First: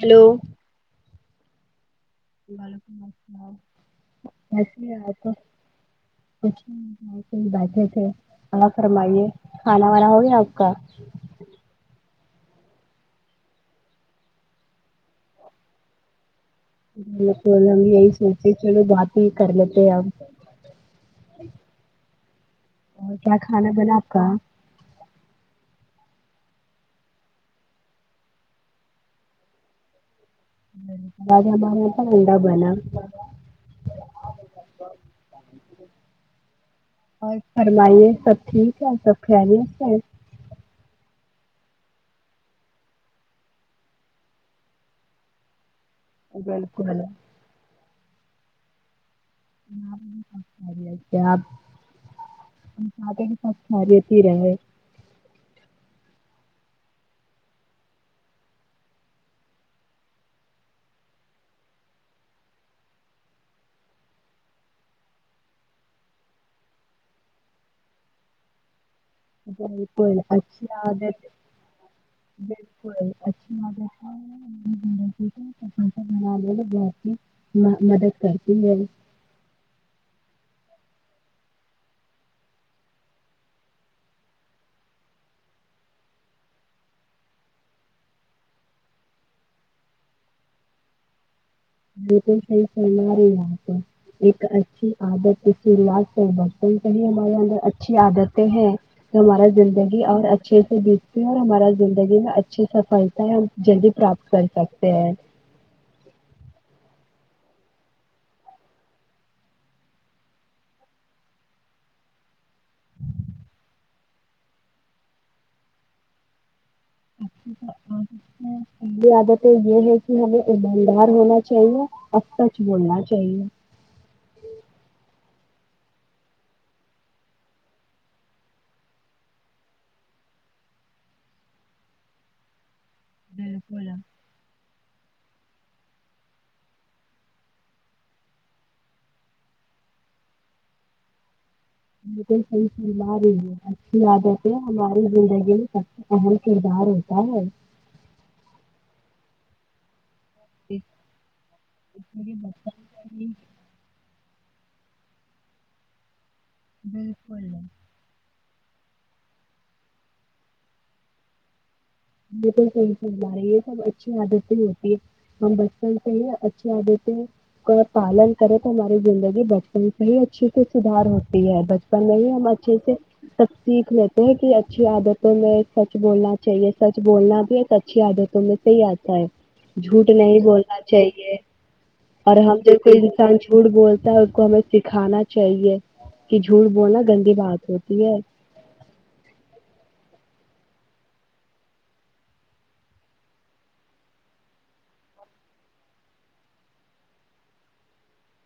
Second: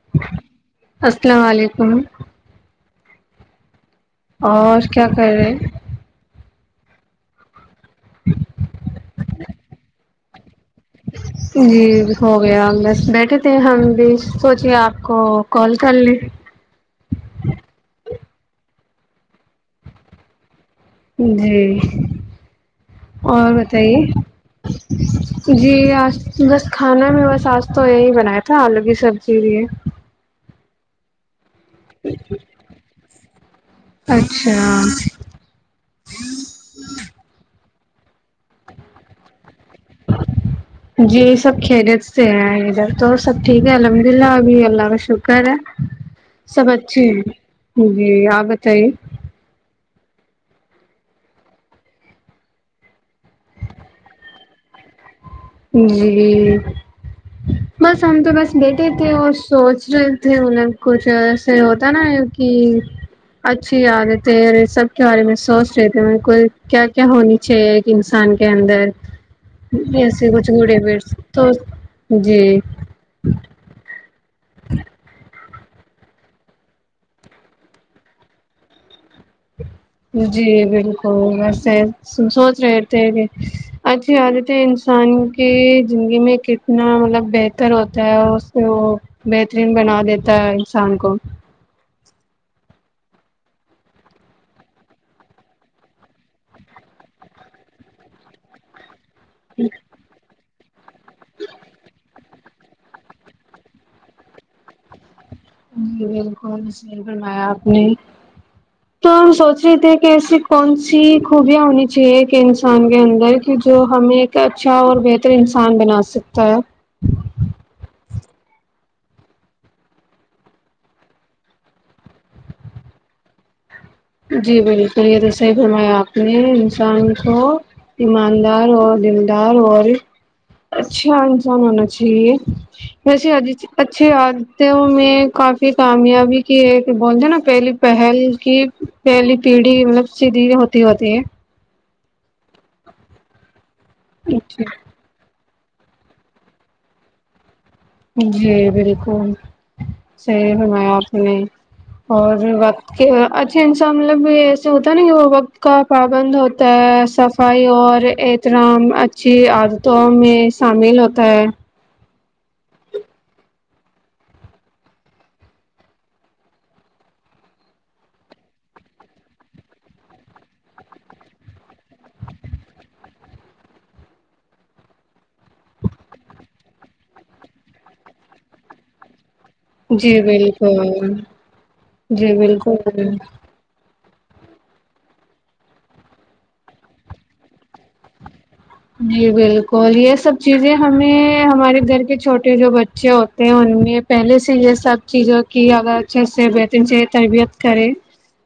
hello السلام علیکم وعلیکم السلام اور کیسے ہیں کیا آپ کر رہے کچھ بیٹھے تھے ا فرمائیے کھانا وانا ہو گیا آپ کا جی ہو گیا بس بیٹھے تھے ہم بھی سوچے آپ کو کال کر لیں بالک ہم یہی سے چلو باات ہی کر لیتے ہیں ہم جی کیا اور کھانا بنا آپ کا بتائیے جی آج بس کھانا میں بس آج تو یہی بنایا تھا آلو کی سبزی بھی ویلیکم ا مار انڈا بنایا اچھا اور فرمائیے سب ٹھیک ہے سب خیری سے جی سب خریت سے ہیں ادھر تو سب ٹھیک ہے الحمد اللہ ابھی اللہ کا شکر ہے سب بالکل اچھے ہیں جی آپ بتائیے آپ س خاریت ہی رہ جی بس ہم تو بس بیٹھے تھے اور سوچ رہے تھے مطلب کچھ ایسے ہوتا نا کہ اچھی عادت ہے سب کے بارے میں سوچ رہے تھے مط کو کیا کیا ہونی چاہیے ایک انسان کے اندر ج ج پ ایسے کچھ اچھی گڈ ہیبٹس عادت تو جی بالکل اچھی عادت ہے ہ ہ جٹھیک ہے پسا بنا میں بہت ہی مدد کرتی ہے جی بالکل ویسے سوچ رہے تھے کہ اچھی آدت ہے انسان کی زندگی میں کتنا مطلب بہتر ہوتا ہے اس سے وہ بہترین بنا دیتا ہے انسان کو بالکل صحی ف ایک اچھی عادت کسیج سے برتن کہی ہمارے اندر اچھی عادتیں ہیں ہمارا زندگی اور اچھے سے جتتے ہیں اور ہمارا زندگی میں اچھی سفلتایں ہم جلدی پراپت کر سکتے ہیں جی بالکل بوایا آپ نے تو ہم سوچ رہے تھے کہ ایسی کون سی خوبیاں ہونی چاہیے انسان کے اندر کی جو ہمیں ایک اچھا اور بہتر انسان بنا سکتا ہے اچ الی عادتیں یہ ہے کہ ہمیں ایماندار ہونا چاہیے اور سچ بولنا چاہیے جی بالکل یہ تو صحیح فرمایا اپپ نے انسان کو ایماندار اور دل دار اور اچھا انسان ہونا چاہیے ویسیے اجی بالکل اچھی آ میں کافی کامیابی کی ہے کہ بولتے نا پہلی پہل کی پہلی پیڑھی مطلب سیدھی ہوتی ہوتی ہے م تو سی سلو رہی ہے زدتیں ہماری زندگی سب اہم کردار ہوتا ہے جی بالکل صحی ہماپ نے میرے اور بچپن وقت کے سے ہی اچھے انسان مطلب بھی ای ہوتا ہے نا کہ وہ وقت کا پابند ہوتا ا بالکل صفائی اور احترام اچھی عادتوں میں شامل ہوتا ہے ب صحیح ہمارے یہ سب اچھی عادتیں ہوتی ہے ہم بچپن سے ہی اچھی عادتیں کا پالن کریں تو ہماری زندگی بچپن سے ہی اچھے سے سدھار ہوتی ہے بچپن میں ہی ہم اچھے سے سب سیکھ لیتے ہیں کہ اچھی عادتوں میں سچ بولنا چاہیے سچ بولنا بھی ہے اچھی عادتوں میں سے ہی آتا ہے جھوٹ جی نہیں بولنا بالکل چاہیے جی اور ہم جب کوئی بالکل انسان جھوٹ بول کو ہمیں سکھانا چاہیے کہ جھوٹ بولنا گندی بات ہوتی ہے جی بالکل یہ سب چیزیں ہمیں ہمارے گھر کے چھوٹے جو بچے ہوتے ہیں ان میں پہلے سے یہ سب چیزوں کی اگر اچھے سے بہترین سے تربیت کرے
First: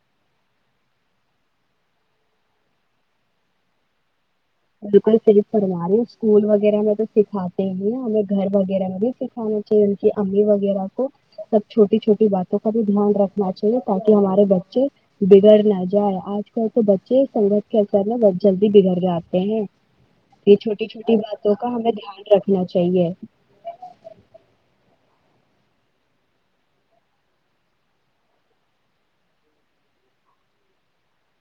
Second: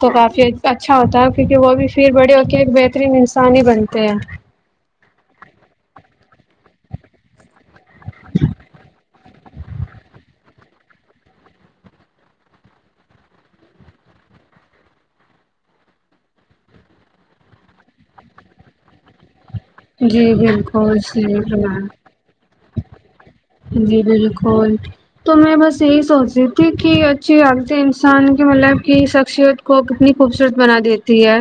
تو کافی اچھا ہوتا ہے کیونکہ وہ بھی پھر بڑے ہو کے ایک بہترین انسان ہی بنتے ہیں بالکل صرف پڑھوا رہی ہ سکول وغیرہ میں تو سکھاتے نہیں ہ ہمیں گھر وغیرہ م بھی سکھا ان کی امی وغیرہ کو سب چھوٹی چھوٹی باتوں کا بھی دھیان رکھنا چاہیے تاکہ ہمارے بچے بگڑ نہ جائے آج کل تو بچے سنگت کے اثر میں بہت جلدی بگڑ جاتے جی یہ چھوٹی بالکل چھوٹی صحیح باتوں کا فرمایا ہمیں دھیان رکھنا چاہیے جی بالکل تو میں بس یہی سوچ رہی تھی کہ اچھی غالطیں انسان کے مطلب کی شخصیت کو کتنی خوبصورت بنا دیتی ہے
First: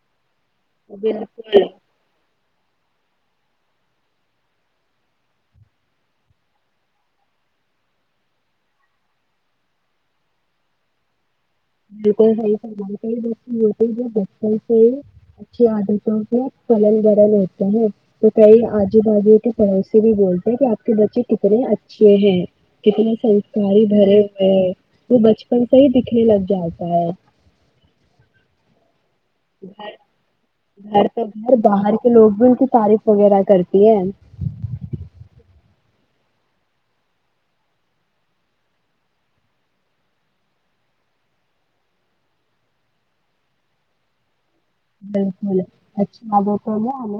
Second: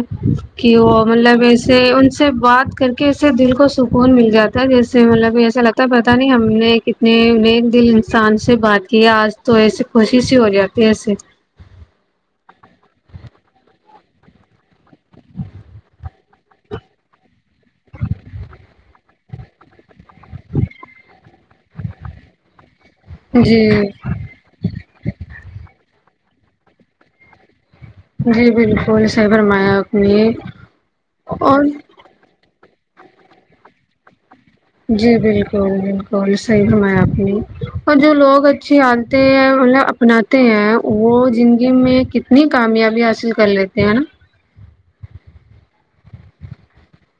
کہ وہ مطلب بالکل ایسے ان سے بات کر کے اس سے دل کو سکون مل جاتا ہے جس سے مطلب ایسا لگتا ہے پتاہ نہیں ہم نے نے انہیں دل انسان سے بات کی آج تو ایسے کوشش ہی ہو جاتی ایسے بالکل صی فمال کئی بچے ہوتے جو بچوں سے اچھی عادتوں سے پلل برل ہوتے ہیں تو کئی آجو باازو کے پڑس بھی بولتے ہیں کہ آپ کے بچے کتنے اچھے ہیں کتنے سنسکاری جی بھرے ہوئے ہیں وہ بچپن سے ہی ک لگے کیا ہوتا ہے جی بالکل صحیح فرمایا گھر آپ نے گھر پر گھر اور باہر کے لوگ بھی ان کے تعریف وغیرہ کرتی ہے جی بالکل بالکل صحیح فرمایا اپ نے اور جو لوگ اچھی آتے ہیں مطلب اپناتے ہیں وہ زندگی میں کتنی کامیابی حاصل کر لیتے ہیں ہے نا بالکل اچھی بتوں میں ہمیں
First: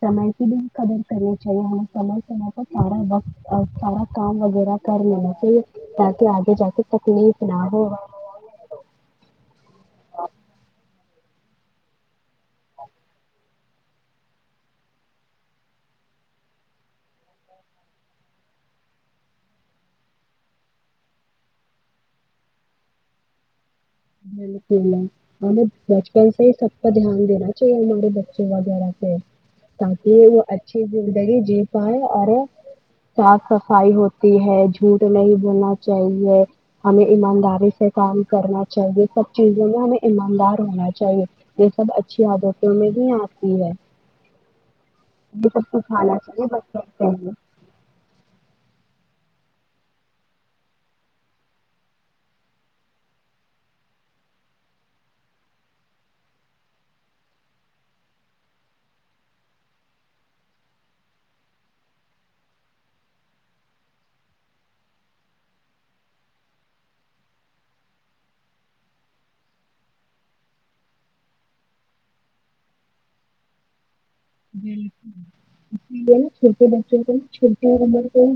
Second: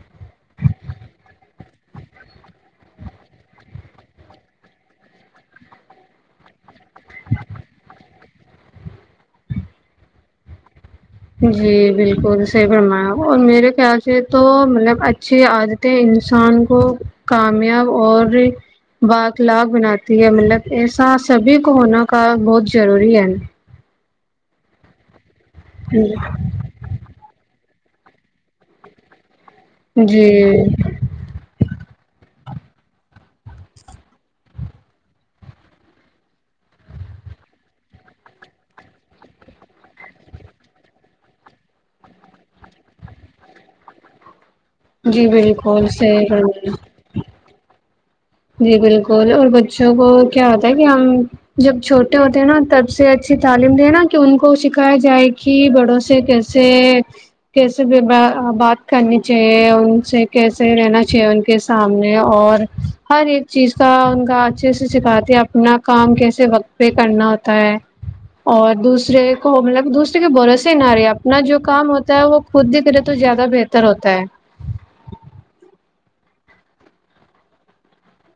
سم کی بھی قدر کرنی چاہیے ہمیں سم سمے پر سارا وقت سارا کام وغیرہ کر لینا چاہیے تاکہ آگے جا کے تکلیف نہ ہوگا جی بالکل سے برمایا اور میرے کیاسے تو مطلب اچھی عادتیں انسان کو کامیاب اور بااکلاغ بناتی ہے مطلب ایسا سبھی کو ہونا کا بہت ضروری ہے بالک ل ہم بچپن سے ہی سپا دھیان دین چ ش مے بچے وغیرہ سے تاکہ جی وہ اچھی زندگی جی اور صاف صفائی ہوتی ہے جھوٹ نہیں بولنا چاہیے ہمیں ایمانداری سے کام کرنا چے سب چیزوں میں ہمیں ایماندار ہونا چاہیے یہ سب اچھی عادتوں میں بھی آتی ہے جی یہ سب کچھ بالکل کھانا صحیح چاہیے فرمایا بس پہے جی بالکل اور بچوں کو کیا ہوتا ہے کہ ہم جب چھوٹے ہوتے ہیں نا تب سے اچھی تعلیم دیں نا کہ ان کو سکھایا جائے کہ بڑوں سے کیسے کیسے بات کرنی چاہیے ان سے کیسے رہنا چاہیے ان کے سامنے اور ہر ایک چیز کا ان کا اچھے سے سکھاتی ہے اپنا کام کیسے وقت پہ کرنا ہوتا ہے اور دوسرے کو مطلب دوسرے کے بھروسے نہ رہے اپنا جو کام ہوتا ہے وہ خود دکھ رہے تو زیادہ بہتر ہوتا ہے بکل اسے نا چھوٹے بچوں کو چھوٹی عمر کو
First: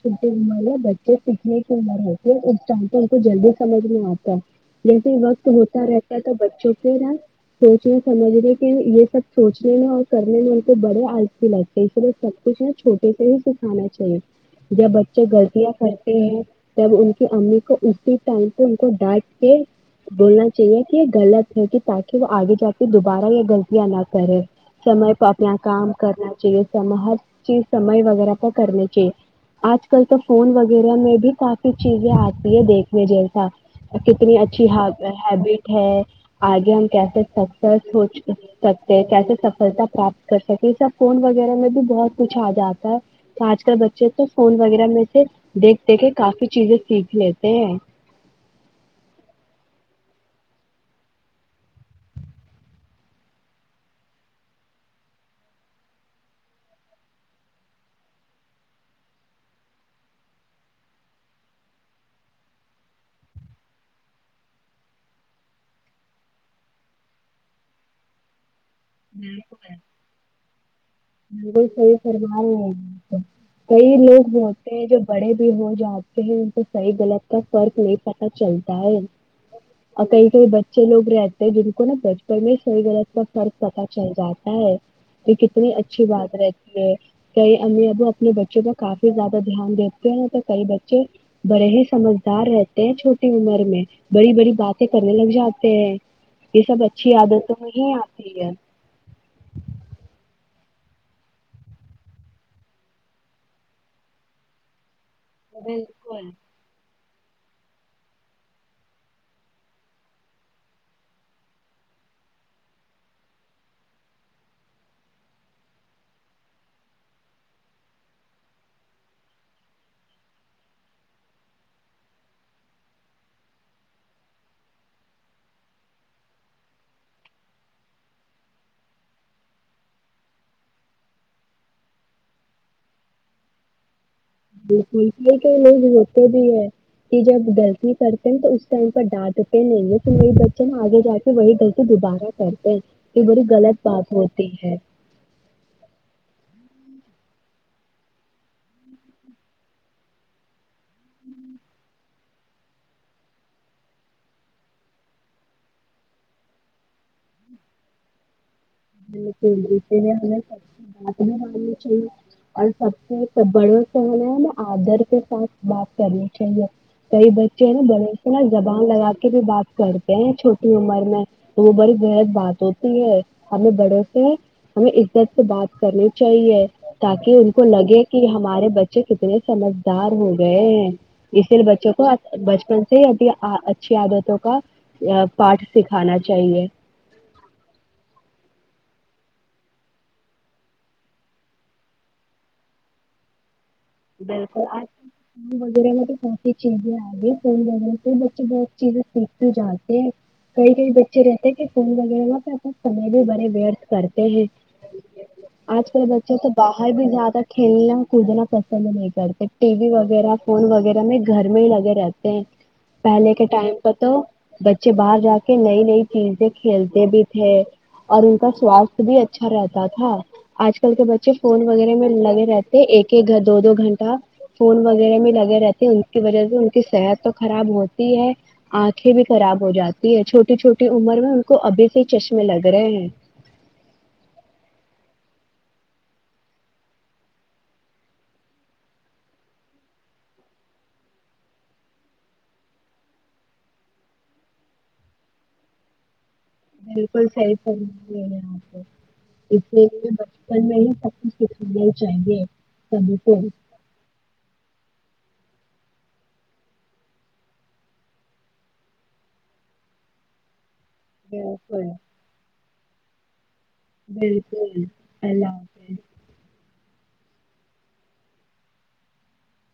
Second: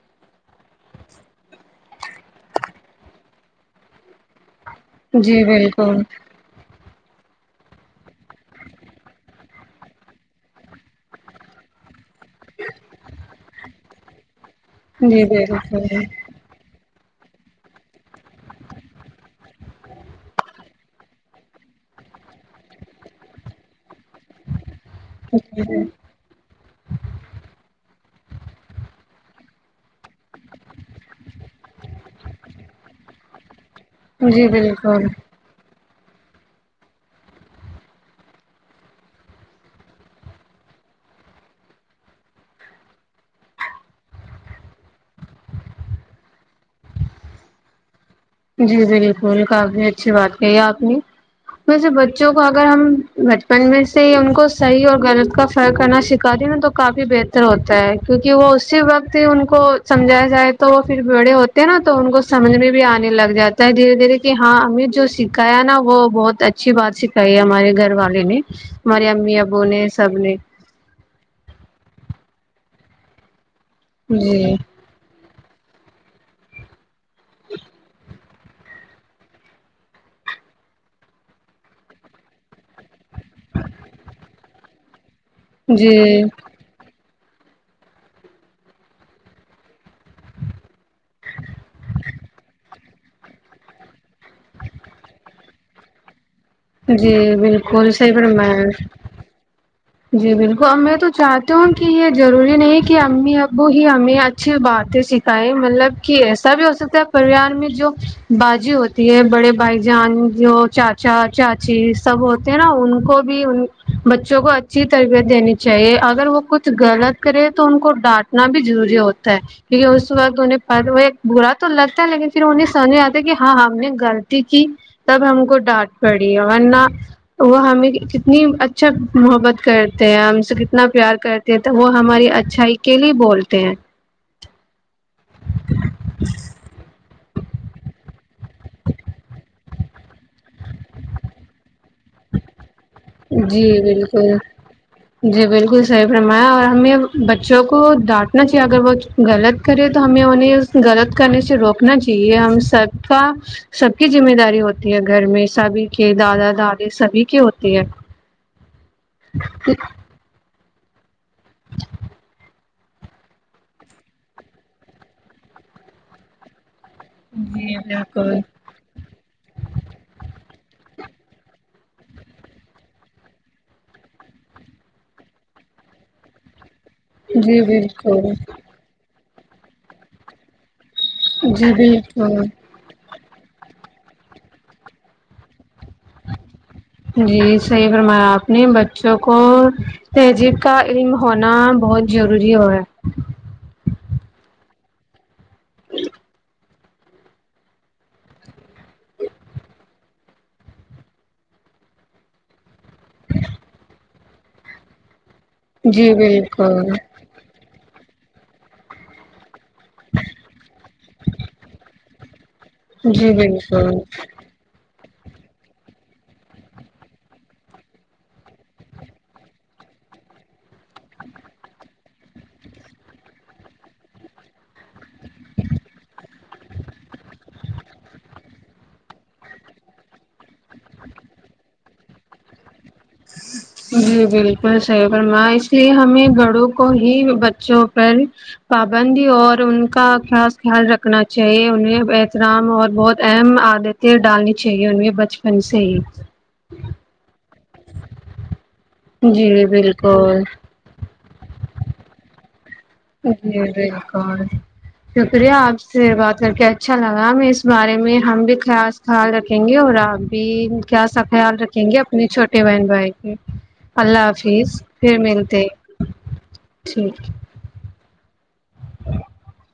چھوٹی عمر میں بچے سکھنے کی عمر ہوتے ہیں چاہتے ان کو جلدی سمجھ میں آتا ہے جیسے جی وقت ہوتا بالکل رہتا ہے تو بچوں ا سوچ رہے سمجھ لے کہ یہ سب سوچنے میں اور کرنے میں ان کو بڑے آل ف لگتے پ سب کچھ ہے چھوٹے سے ہی کھانا چاہیے جب بچے جی غلطیاں کرتے بالکل ہیں جب ان کی امی کو اسی ٹائم پہ ان کو ڈانٹ کے بولنا چاہیے کہ یہ غلط ہوگی تاکہ وہ آگے جا کے دوبارہ یہ غلطیاں نہ کرے سمے پ اپنا کام کرنا چاہیے س ہر چیز سم و وہ کرنے کےاہ آج کل تو فون وغیرہ میں بھی کافی چیزیں آتی ہے دیکھنے جیسا کتنی جی اچھی بالکل ہیبٹ ہے آگے ہم کیسے سکتے سوچ سک کیسے سفلتا پراپت کر سکے سب فون وغیرہ میں بھی بہت کچھ آ جاتا ہے تو آج کل بچے تو فون وغیرہ میں سے دیکھ د کے کافی چیزیں سیکھ لیتے ہیں جی بالکل کافی اچھی بات کہی آپ نے ویسے بچوں کو اگر ہم بچپن میں سے ان کو صحیح اور غلط کا فر کرنا سکھات د نا تو کافی بہتر ہوتا ہے کیونکہ وہ اسی وقت ہی ان کو سمجھایا جائے تو وہ پھر بڑے ہوتے ہیں نا تو ان کو سمجھ میں بھی آنے لگ جاتا ہے دھیرے دھیرے کہ ہاں ایں جو سکھایا نا وہ بہت اچھی بات سکھائی ہمارے گھر والے نے ہماری امی ابو نے سب نے صحیح فرما رہے ہیں کئی لوگ جی ہوتے ہیں جو بڑے بھی ہوتے آتے ہیں ان کو صحیح غلط کا فرق نہیں پتا چلتا ہے اور کئی کئی بچے لوگ رہتے ہیں جن کو نا بچپن میں صحیح غلط کا فرق پتا چل جاتا ہے یہ کتنی اچ [unintelligible] جی اچھی بات رہتی ہے کئی امی ابو اپنے بچوں پر کافی زیادہ دھیان دیتے ہیں نہ تو کئی بچے بڑے ہی سمجھدار رہتے ہیں چھوٹی عمر میں بڑی بڑی باتیں کرنے لگ جاتے ہیں یہ سب اچھی جی عادتوں میں بالکل ہی صحی پر آتی ہے میں جی بالکل اب میں تو چاہتی ہوں کہ یہ ضروری نہیں کہ امی ابو ہی ہمیں اچھی باتیں سیکھ یں مطلب کہ بالکل ایسا بھی ہو سکتا ہے پریوار میں جو باازی ہوتی ہے بڑے بھائی جان جو چاچا چاچی سب ہوتے ہیں نا ان کو بھی ان بچوں کو اچھی تربیت دینی چاہیے اگر وہ کچھ غلط کرے تو ان کو ڈانٹنا بھی ضروری ہوتا ہے کیونکہ اس وقت انہیں وہ ایک برا تو لگتا ہے لیکن پھر انہیں سمجھ آتا ہے کہ ہاں ہم نے غلطی کی تب ہم کو ڈانٹ پڑی ورنہ وہ ہمیں کتنی اچھا محبت کرتے ہیں ہم سے کتنا پیار کرتے ہیں تو وہ ہماری اچھائی کے لیے بولتے ہیں بالکل ک کئی لوگ ہوتے بھی ہے کہ جب غلطی کرتے ہیں تو ٹائم پر ڈانٹتے نہیں ہیں تو مری بچے آگے جا کے وہی لط دوبارہ کرتے ہیں یہ بڑی جی غلط بات بالکل ہوتی ہے جی بالکل صحیح فمایا اور ہمیں بچوں کو ڈانٹنا چاہیے اگر وہ غلط کرے تو ہمیں انہیں غلط کرنے سے روکنا چ ہم سب کا سب کی ذمہ داری ہوتی ہے گھر میں سبھی کے دادا دادی سبھی کے ہوتے ٹھیک ہے بکل دیتےے ہیں ہا انیں بارے میں چاہیے اور سبنے س بڑوں سے ہمیں ہے نا آدر کے ساتھ بات کرنی چاہیے کئی بچے ہیں جی نا بڑوں سے بالکل نا زبان لگا کے بھی بات کرتے ہیں چھوٹ عمر میں تو وہ بڑی بےحد بات ہوتی ہے ہمیں بڑوں سے ہمیں عزت سے بات کرنی چاہیے تاکہ ان جی کو لگے کہ بالکل ہمارے بچے کتنے سمجھدار ہو گئے اسی لیے جی بچوں کو بالکل بچپن سے ابھی اچھی عادتوں کا پاٹ جی صحیح فرمایا آپ اپنے بچوں کو تہذیب کا علم ہونا بہت ضروری ہو ہے بالکل آج کل فون وغیرہ میں تو ب سی چیزیں آ گی فون وغیرہ پہ بچے بہت چیزیں سیکھتے جانتے ہیں کئی کئی بچے رہتے کہ فون وغیرہ پ سمے برے بیٹت کر ا ہ آج کل جی بچے تو بالکل باہر بھی زیادہ کھیلنا کھنا کل نہیں کاتے ٹی وی وغیرہ فون وغیرہ میں گھر میں ہی لگے رہتے ہیں جی پہلے کے ٹائم بالکل پر تو ب ب باہر جا کے نئی نئی چیزیں کھیلتے بھی تھے اور ان کا سواستھ بھی اچھا رہتا تھا آج کل کے بچے فون وغیرہ میں لگے رہتے ایک ایک گھر دو دو گھنٹہ فون وغیرہ میں لگے رہتے ہیں ان کی وجہ سے ان کی صحت تو خراب ہوتی ہے آنکھیں بھی خراب ہو جاتی ہے چھوٹی چھوٹی عمر میں ان کو ابھی سے چشمے لگ رہے ہیں جی بالکل صحیح رما اس لیے ہمیں گڑوں کو ہی بچوں پر پابندی اور ان کا خاص خیال رکھنا چاہیے انہیں احترام اور بہت اہم عادتیں ڈالنی چاہیے انیں بچپن سے ہی بالکل صحیح ے آ کو اس جی لیےے بالکل بچپن میں ہی سب کچھ سکھانا ہی چاہیے سبھی کو ا [unintelligible] تویا آپ سے بات کر کے اچھا لگا ہمیں اس بارے میں ہم بھی خیااص خیال رکھیں گے اور آپ بھی کیا سا خیال رکھیں بالکل گے اپنی چھوٹے بہن بائےیک اللہ حافظ بالکل پھر اللہ ملتے حافظ ٹھیک ج